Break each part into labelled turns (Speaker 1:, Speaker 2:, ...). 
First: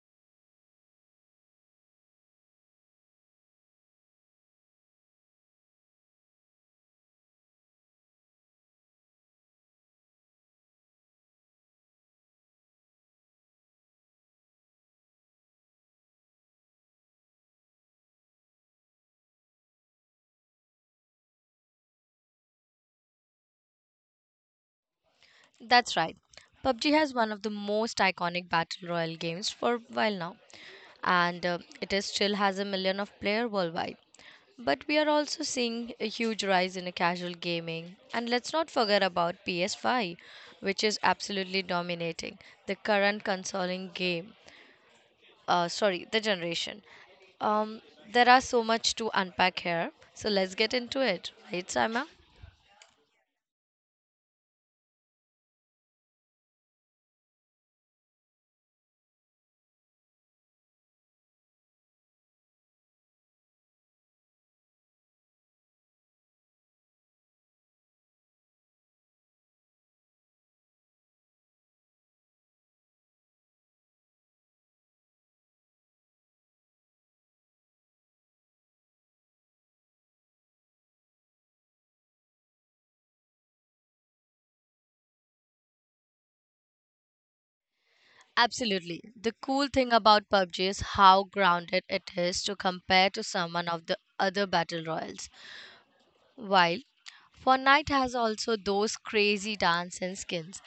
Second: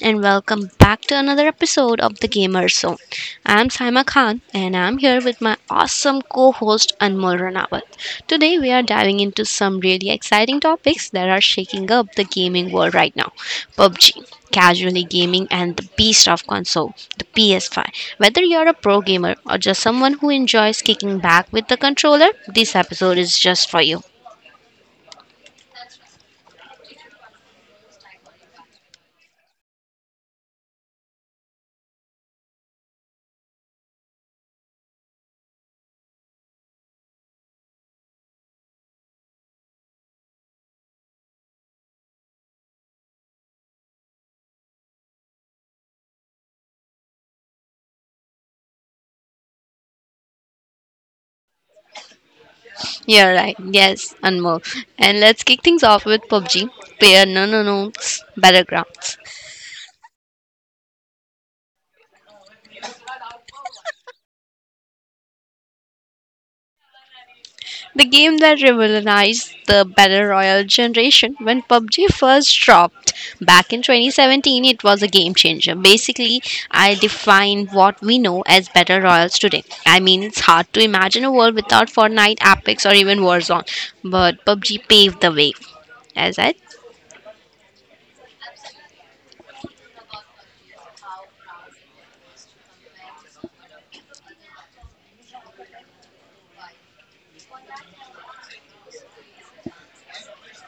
Speaker 1: and welcome back to another episode of the Gamer Zone. I'm Saima Khan, and I'm here with my awesome co-host Anmol Ranawat. Today we are diving into some really exciting topics that are shaking up the gaming world right now: PUBG, casually gaming, and the beast of console, the PS5. Whether you're a pro gamer or just someone who enjoys kicking back with the controller, this episode is just for you.
Speaker 2: That's right. PUBG has one of the most iconic battle royale games for a while now, and it is still has a million of player worldwide. But we are also seeing a huge rise in a casual gaming, and let's not forget about PS5, which is absolutely dominating the current consoling game. Sorry, the generation. Um, there are so much to unpack here, so let's get into it, right, Saima?
Speaker 1: Yeah, right. Yes, and more. And let's kick things off with PUBG, Player No No No Battlegrounds, the game that revolutionized the battle royale generation. When PUBG first dropped back in 2017, it was a game changer. Basically, I define what we know as battle royals today. I mean, it's hard to imagine a world without Fortnite, Apex, or even Warzone, but PUBG paved the way. As I.
Speaker 2: Absolutely. The cool thing about PUBG is how grounded it is to compare to someone of the other battle royals. While Fortnite has also those crazy dance and skins.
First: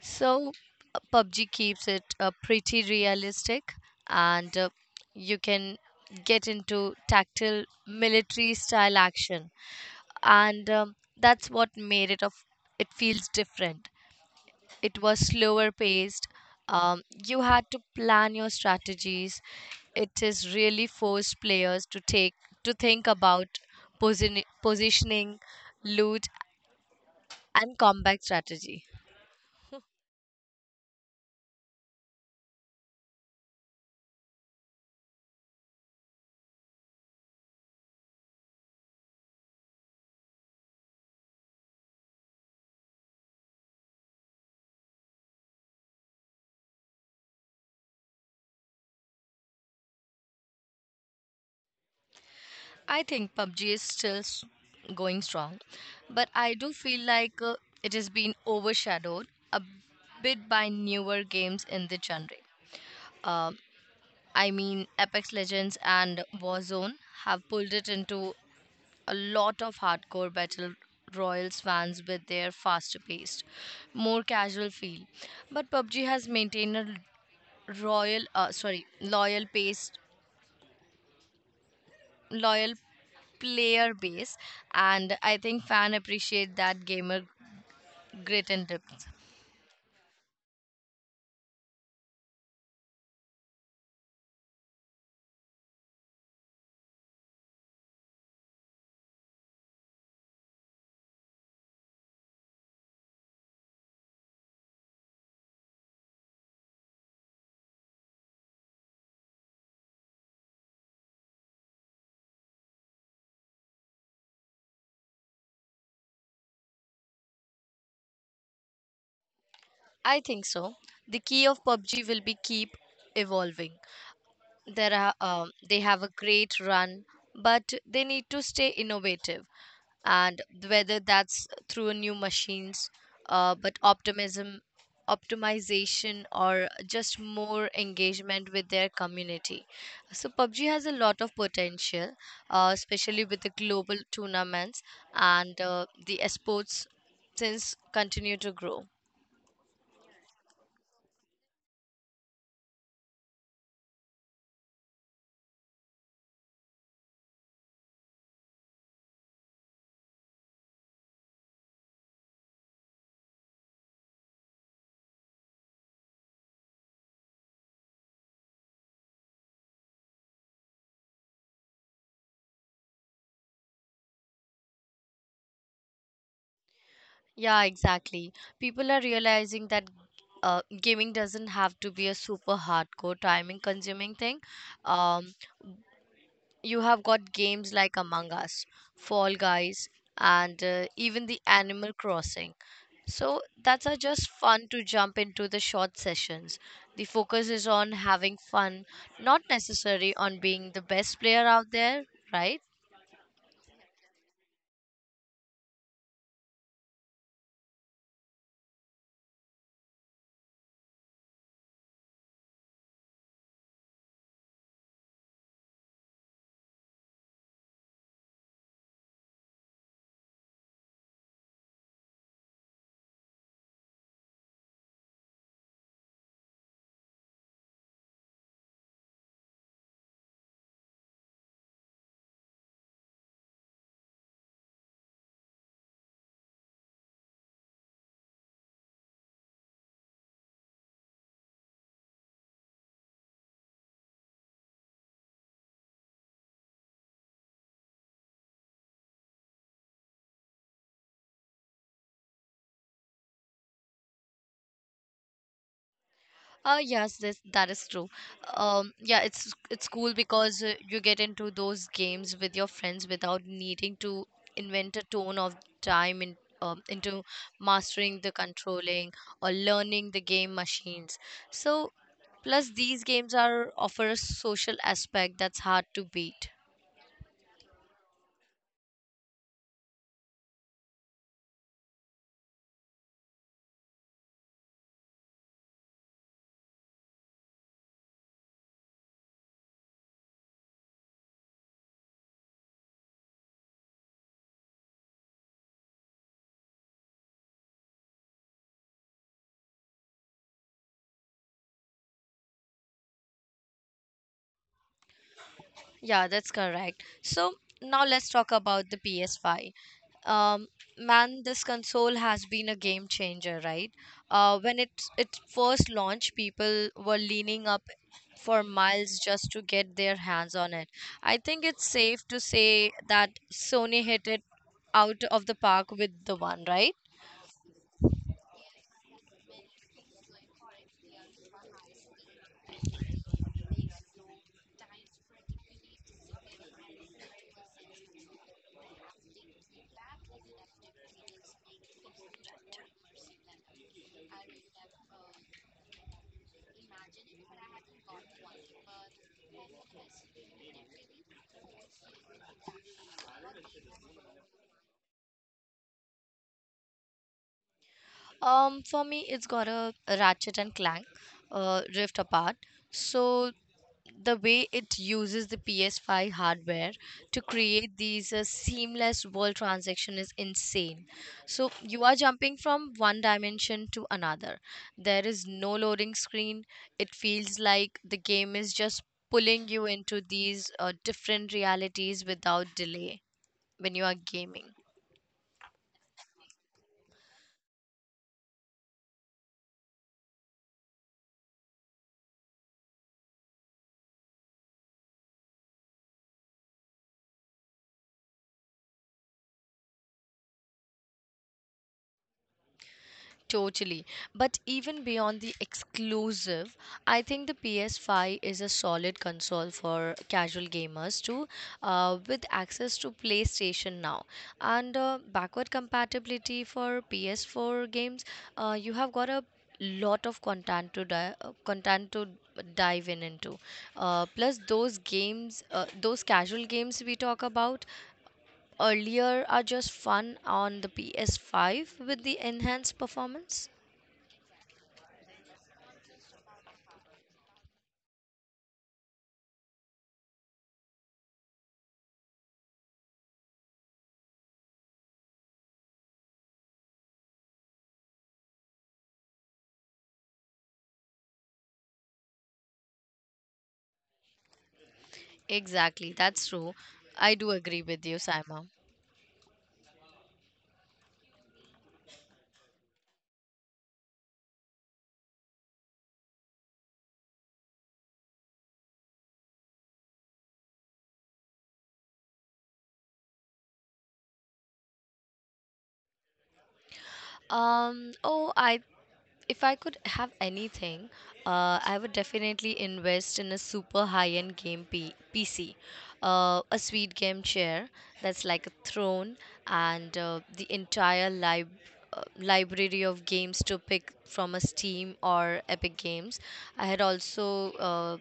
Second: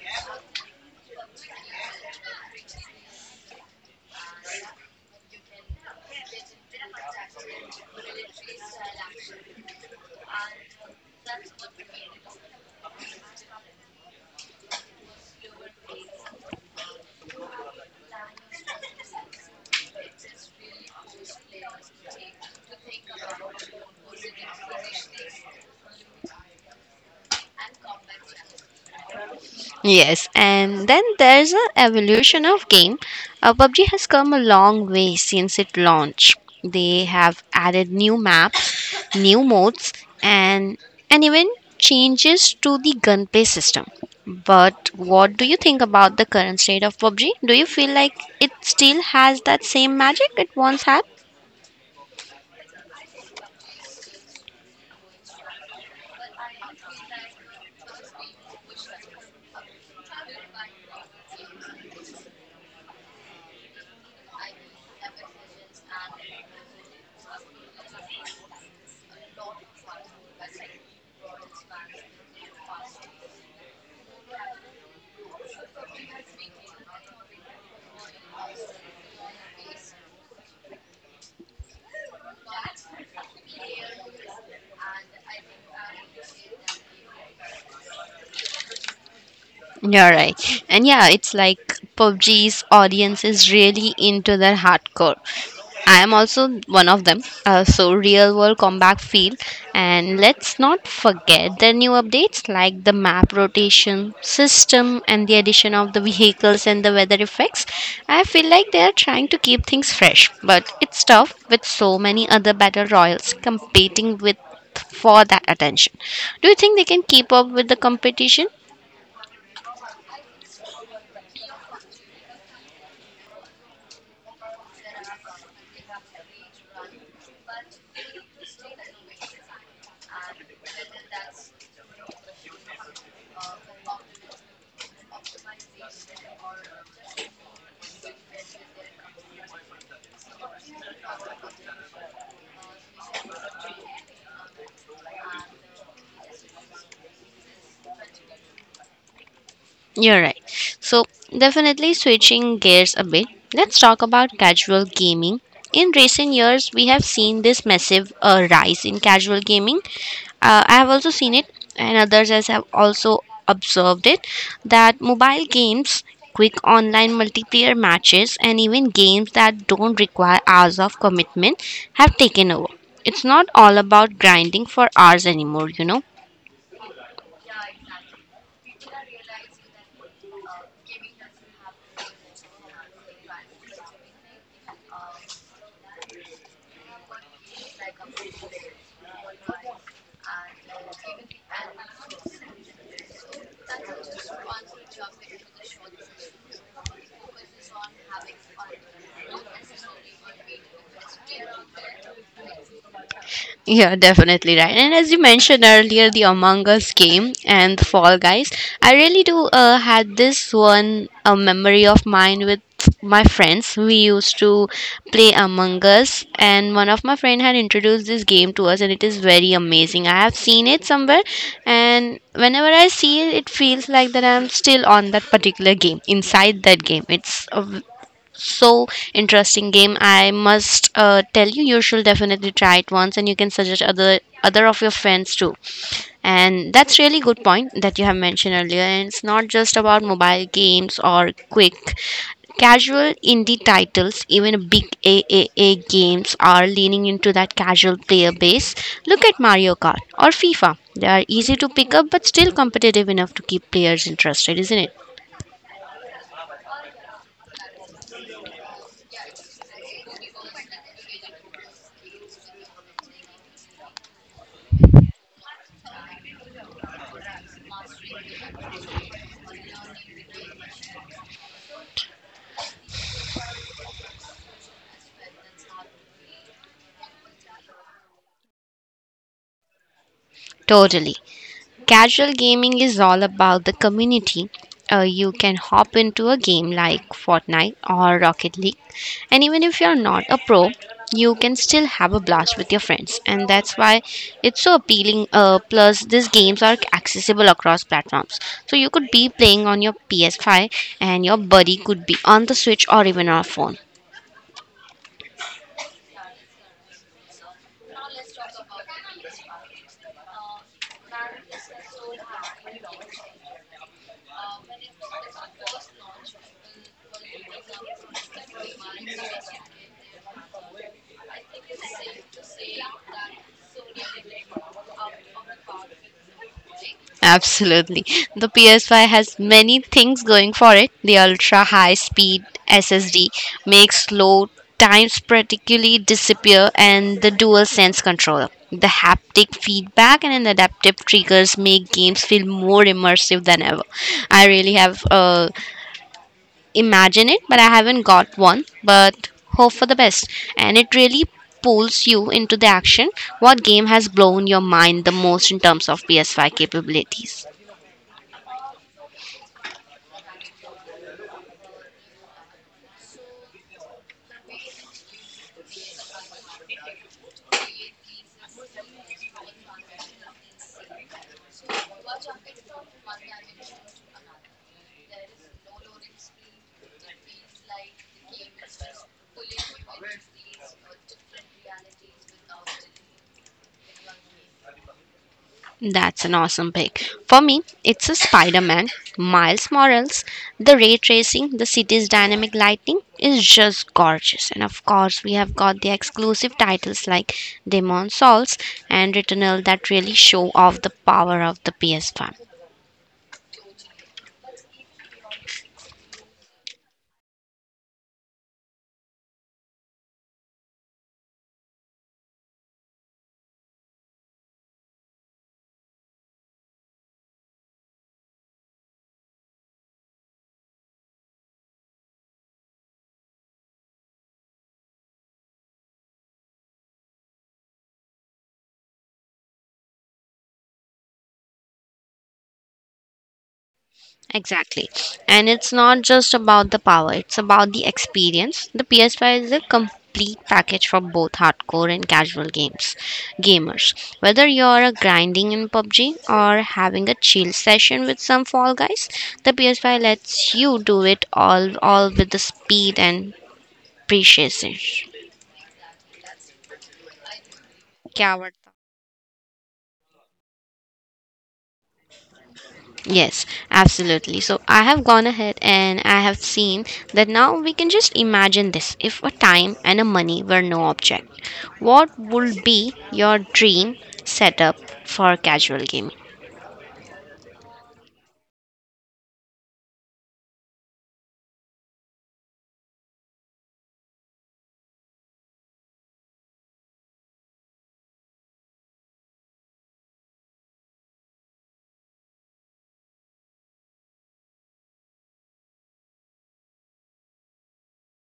Speaker 2: So PUBG keeps it pretty realistic and you can get into tactile military style action and that's what made it of it feels different it was slower paced. You had to plan your strategies. It is really forced players to take to think about positioning, loot, and combat strategy.
Speaker 1: Yes, and then there's an evolution of game. PUBG has come a long way since it launched. They have added new maps, new modes, and and even changes to the gunplay system. But what do you think about the current state of PUBG? Do you feel like it still has that same magic it once had?
Speaker 2: I think PUBG is still going strong, but I do feel like it has been overshadowed a bit by newer games in the genre. Um I mean, Apex Legends and Warzone have pulled it into a lot of hardcore battle royals fans with their faster paced, more casual feel. But PUBG has maintained a loyal loyal player base, and I think fan appreciate that gamer grit and depth.
Speaker 1: You're right. And yeah, it's like PUBG's audience is really into their hardcore. I am also one of them. So real world combat feel. And let's not forget the new updates like the map rotation system and the addition of the vehicles and the weather effects. I feel like they are trying to keep things fresh, but it's tough with so many other battle royals competing with for that attention. Do you think they can keep up with the competition?
Speaker 2: I think so. The key of PUBG will be keep evolving. There are, they have a great run, but they need to stay innovative. And whether that's through new machines, uh, but optimism, optimization, or just more engagement with their community. So PUBG has a lot of potential, especially with the global tournaments and the esports since continue to grow.
Speaker 1: You're right. So, definitely switching gears a bit, let's talk about casual gaming. In recent years, we have seen this massive rise in casual gaming. I have also seen it, and others as have also observed it, that mobile games, quick online multiplayer matches, and even games that don't require hours of commitment have taken over. It's not all about grinding for hours anymore, you know.
Speaker 2: Yeah, exactly. People are realizing that gaming doesn't have to be a super hardcore timing consuming thing. Um, you have got games like Among Us, Fall Guys, and even the Animal Crossing. So that's are just fun to jump into the short sessions. The focus is on having fun, not necessarily on being the best player out there, right?
Speaker 1: Yeah, definitely right. And as you mentioned earlier, the Among Us game and the Fall Guys, I really do had this one a memory of mine with my friends. We used to play Among Us, and one of my friend had introduced this game to us, and it is very amazing. I have seen it somewhere, and whenever I see it, it feels like that I'm still on that particular game, inside that game. It's a so interesting game. I must tell you, you should definitely try it once, and you can suggest other of your friends too. And that's really good point that you have mentioned earlier, and it's not just about mobile games or quick casual indie titles. Even big aaa games are leaning into that casual player base. Look at Mario Kart or FIFA. They are easy to pick up but still competitive enough to keep players interested, isn't it?
Speaker 2: Yes, this that is true. Yeah, it's cool because you get into those games with your friends without needing to invent a tone of time in, into mastering the controlling or learning the game machines. So, plus these games are offer a social aspect that's hard to beat.
Speaker 1: Totally. Casual gaming is all about the community. You can hop into a game like Fortnite or Rocket League, and even if you're not a pro, you can still have a blast with your friends, and that's why it's so appealing. Plus, these games are accessible across platforms, so you could be playing on your PS5, and your buddy could be on the Switch or even on a phone.
Speaker 2: Yeah, that's correct. So now let's talk about the PS5. Um, Man, this console has been a game changer, right? When it first launched, people were leaning up for miles just to get their hands on it. I think it's safe to say that Sony hit it out of the park with the one, right?
Speaker 1: Absolutely. The PS5 has many things going for it. The ultra high speed SSD makes load times practically disappear, and the dual sense controller. The haptic feedback and an adaptive triggers make games feel more immersive than ever. I really have imagined it, but I haven't got one. But hope for the best. And it really pulls you into the action. What game has blown your mind the most in terms of PS5 capabilities?
Speaker 2: For me, it's got a Ratchet and Clank, Rift Apart. So the way it uses the PS5 hardware to create these seamless world transaction is insane. So you are jumping from one dimension to another. There is no loading screen. It feels like the game is just pulling you into these different realities without delay when you are gaming.
Speaker 1: That's an awesome pick. For me, it's a Spider Man, Miles Morales. The ray tracing, the city's dynamic lighting is just gorgeous. And of course, we have got the exclusive titles like Demon Souls and Returnal that really show off the power of the PS5.
Speaker 2: Totally. But even beyond the exclusive, I think the PS5 is a solid console for casual gamers too, with access to PlayStation now. And backward compatibility for PS4 games, you have got a lot of content to dive in into plus those casual games we talk about earlier are just fun on the PS5 with the enhanced performance.
Speaker 1: Exactly. And it's not just about the power, it's about the experience. The PS5 is a complete package for both hardcore and casual games gamers. Whether you're a grinding in PUBG or having a chill session with some Fall Guys, the PS5 lets you do it all with the speed and precision.
Speaker 2: Exactly, that's true. I do agree with you,
Speaker 1: क्या
Speaker 2: Saima.
Speaker 1: आवडतं? Yes, absolutely. So I have gone ahead and I have seen that now we can just imagine this. If a time and a money were no object, what would be your dream setup for casual gaming?
Speaker 2: Oh, I if I could have anything, I would definitely invest in a super high-end PC, a sweet game chair that's like a throne, and library of games to pick from a Steam or Epic Games. I had also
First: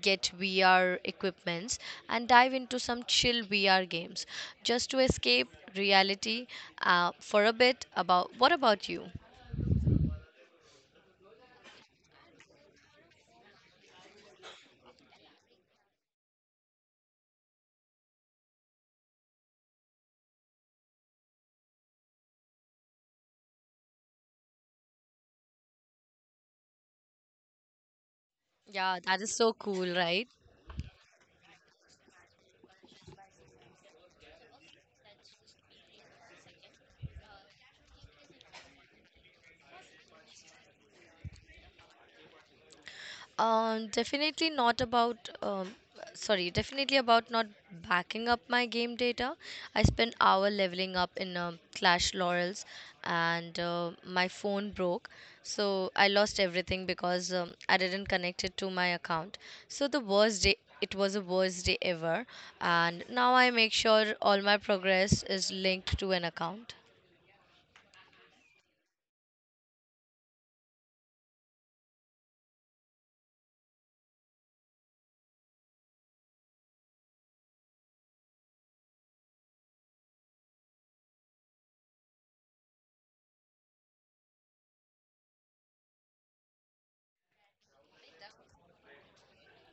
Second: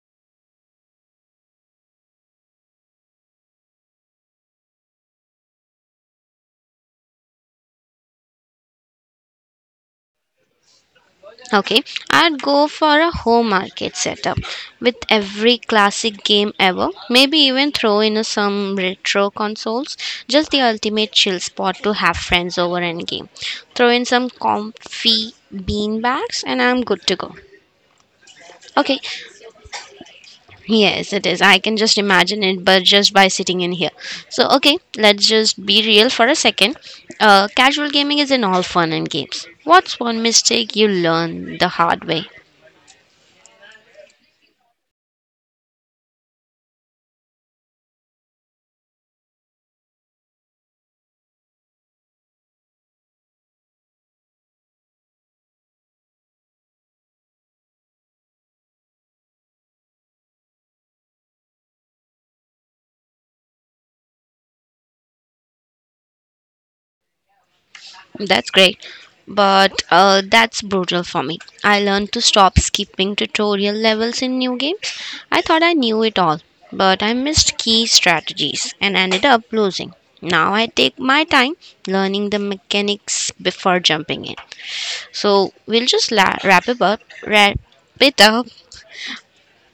Speaker 2: get VR equipments and dive into some chill VR games just to escape reality for a bit. About what about you?
Speaker 1: Okay, I'd go for a home market setup with every classic game ever. Maybe even throw in some retro consoles. Just the ultimate chill spot to have friends over and game. Throw in some comfy bean bags, and I'm good to go.
Speaker 2: Yeah,
Speaker 1: Okay,
Speaker 2: that is so cool, right?
Speaker 1: yes, it is. I can just imagine it, but just by sitting in here. So, okay, let's just be real for a second. Casual gaming is in all fun and games. What's one mistake you learn the hard way?
Speaker 2: Um, definitely not about, um, Definitely about not backing up my game data. I spent hour leveling up in Clash Laurels and my phone broke. So I lost everything because I didn't connect it to my account. So the worst day, it was the worst day ever. And now I make sure all my progress is linked to an account.
Speaker 1: That's great, but that's brutal. For me, I learned to stop skipping tutorial levels in new games. I thought I knew it all, but I missed key strategies and ended up losing. Now I take my time learning the mechanics before jumping in. So we'll just wrap it up.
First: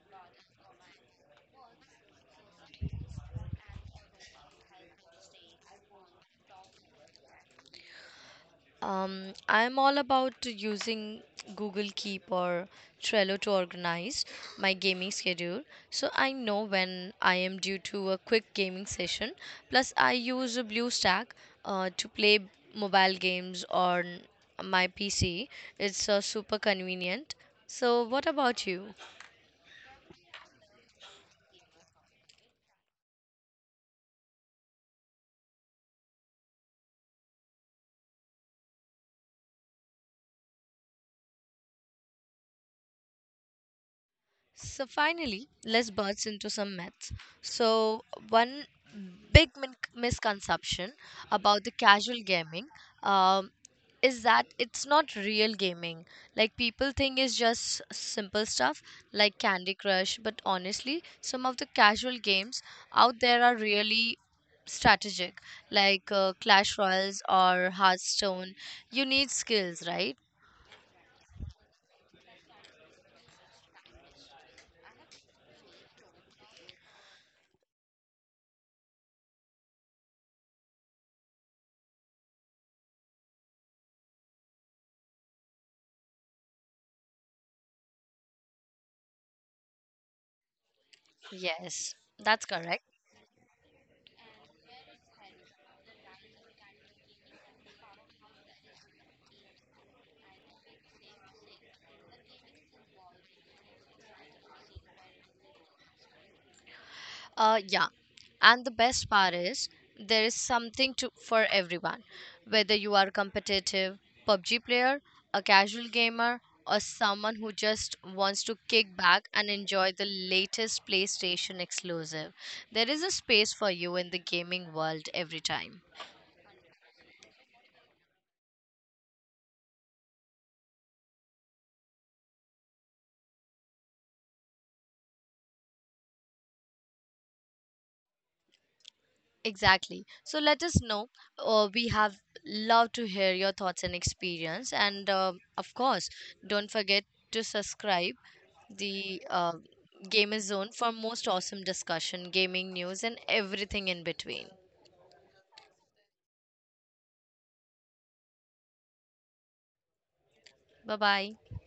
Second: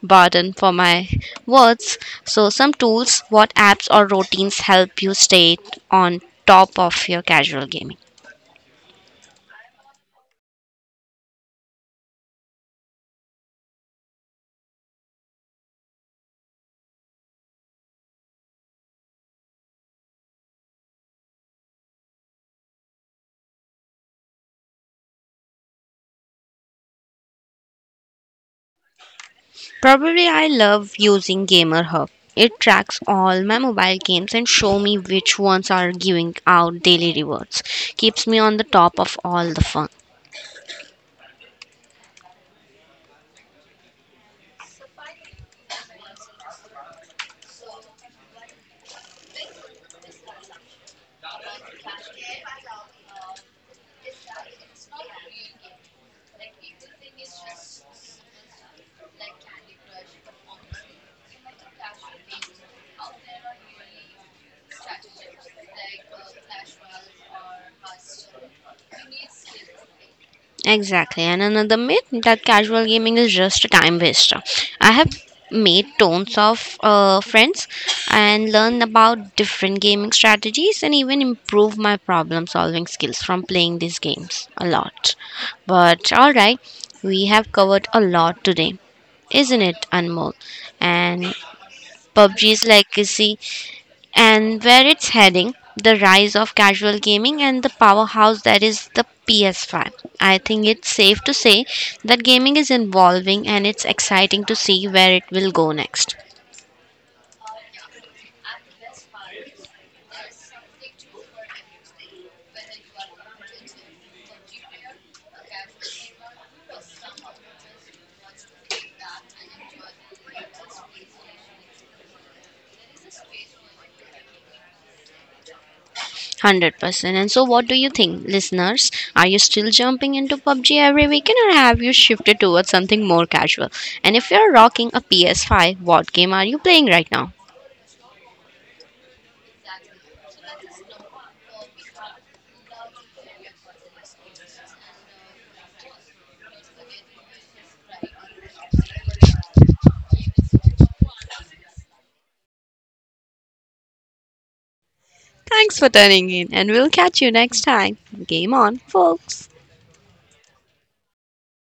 Speaker 1: Pardon for my words. So some tools, what apps or routines help you stay on top of your casual gaming?
Speaker 2: I'm all about using Google Keep or Trello to organize my gaming schedule so I know when I am due to a quick gaming session. Plus, I use a BlueStack to play mobile games on my PC. It's super convenient. So, what about you?
Speaker 1: Probably I love using Gamer Hub. It tracks all my mobile games and show me which ones are giving out daily rewards. Keeps me on the top of all the fun.
Speaker 2: So finally, let's burst into some myths. So one misconception about the casual gaming um, is that it's not real gaming. Like people think it's just simple stuff like Candy Crush, but honestly, some of the casual games out there are really strategic, like Clash Royals or Hearthstone. You need skills, right?
Speaker 1: Exactly. And another myth that casual gaming is just a time waster. I have made tons of friends and learned about different gaming strategies and even improve my problem solving skills from playing these games a lot. But all right, we have covered a lot today, isn't it, Anmol? And
Speaker 2: Yes, that's
Speaker 1: PUBG's
Speaker 2: correct.
Speaker 1: legacy and where it's heading, the rise of casual gaming and the powerhouse that is the PS5. I think it's safe to say that gaming is evolving and it's exciting to see where it will go next.
Speaker 2: Yeah. And the best part is there is something to for everyone. Whether you are competitive PUBG player, a casual gamer, or someone who just wants to kick back and enjoy the latest PlayStation exclusive, there is a space for you in the gaming world every time.
Speaker 1: 100%. And so, what do you think, listeners? Are you still jumping into PUBG every weekend or have you shifted towards something more casual? And if you're rocking a PS5, what game are you playing right now?
Speaker 2: Exactly. So let us know. We have loved to hear your thoughts and experience. And of course, don't forget to subscribe the Gamer Zone for most awesome discussion, gaming news, and everything in between.
Speaker 1: Thanks for tuning in, and we'll catch you next time. Game on, folks.
Speaker 2: Bye bye.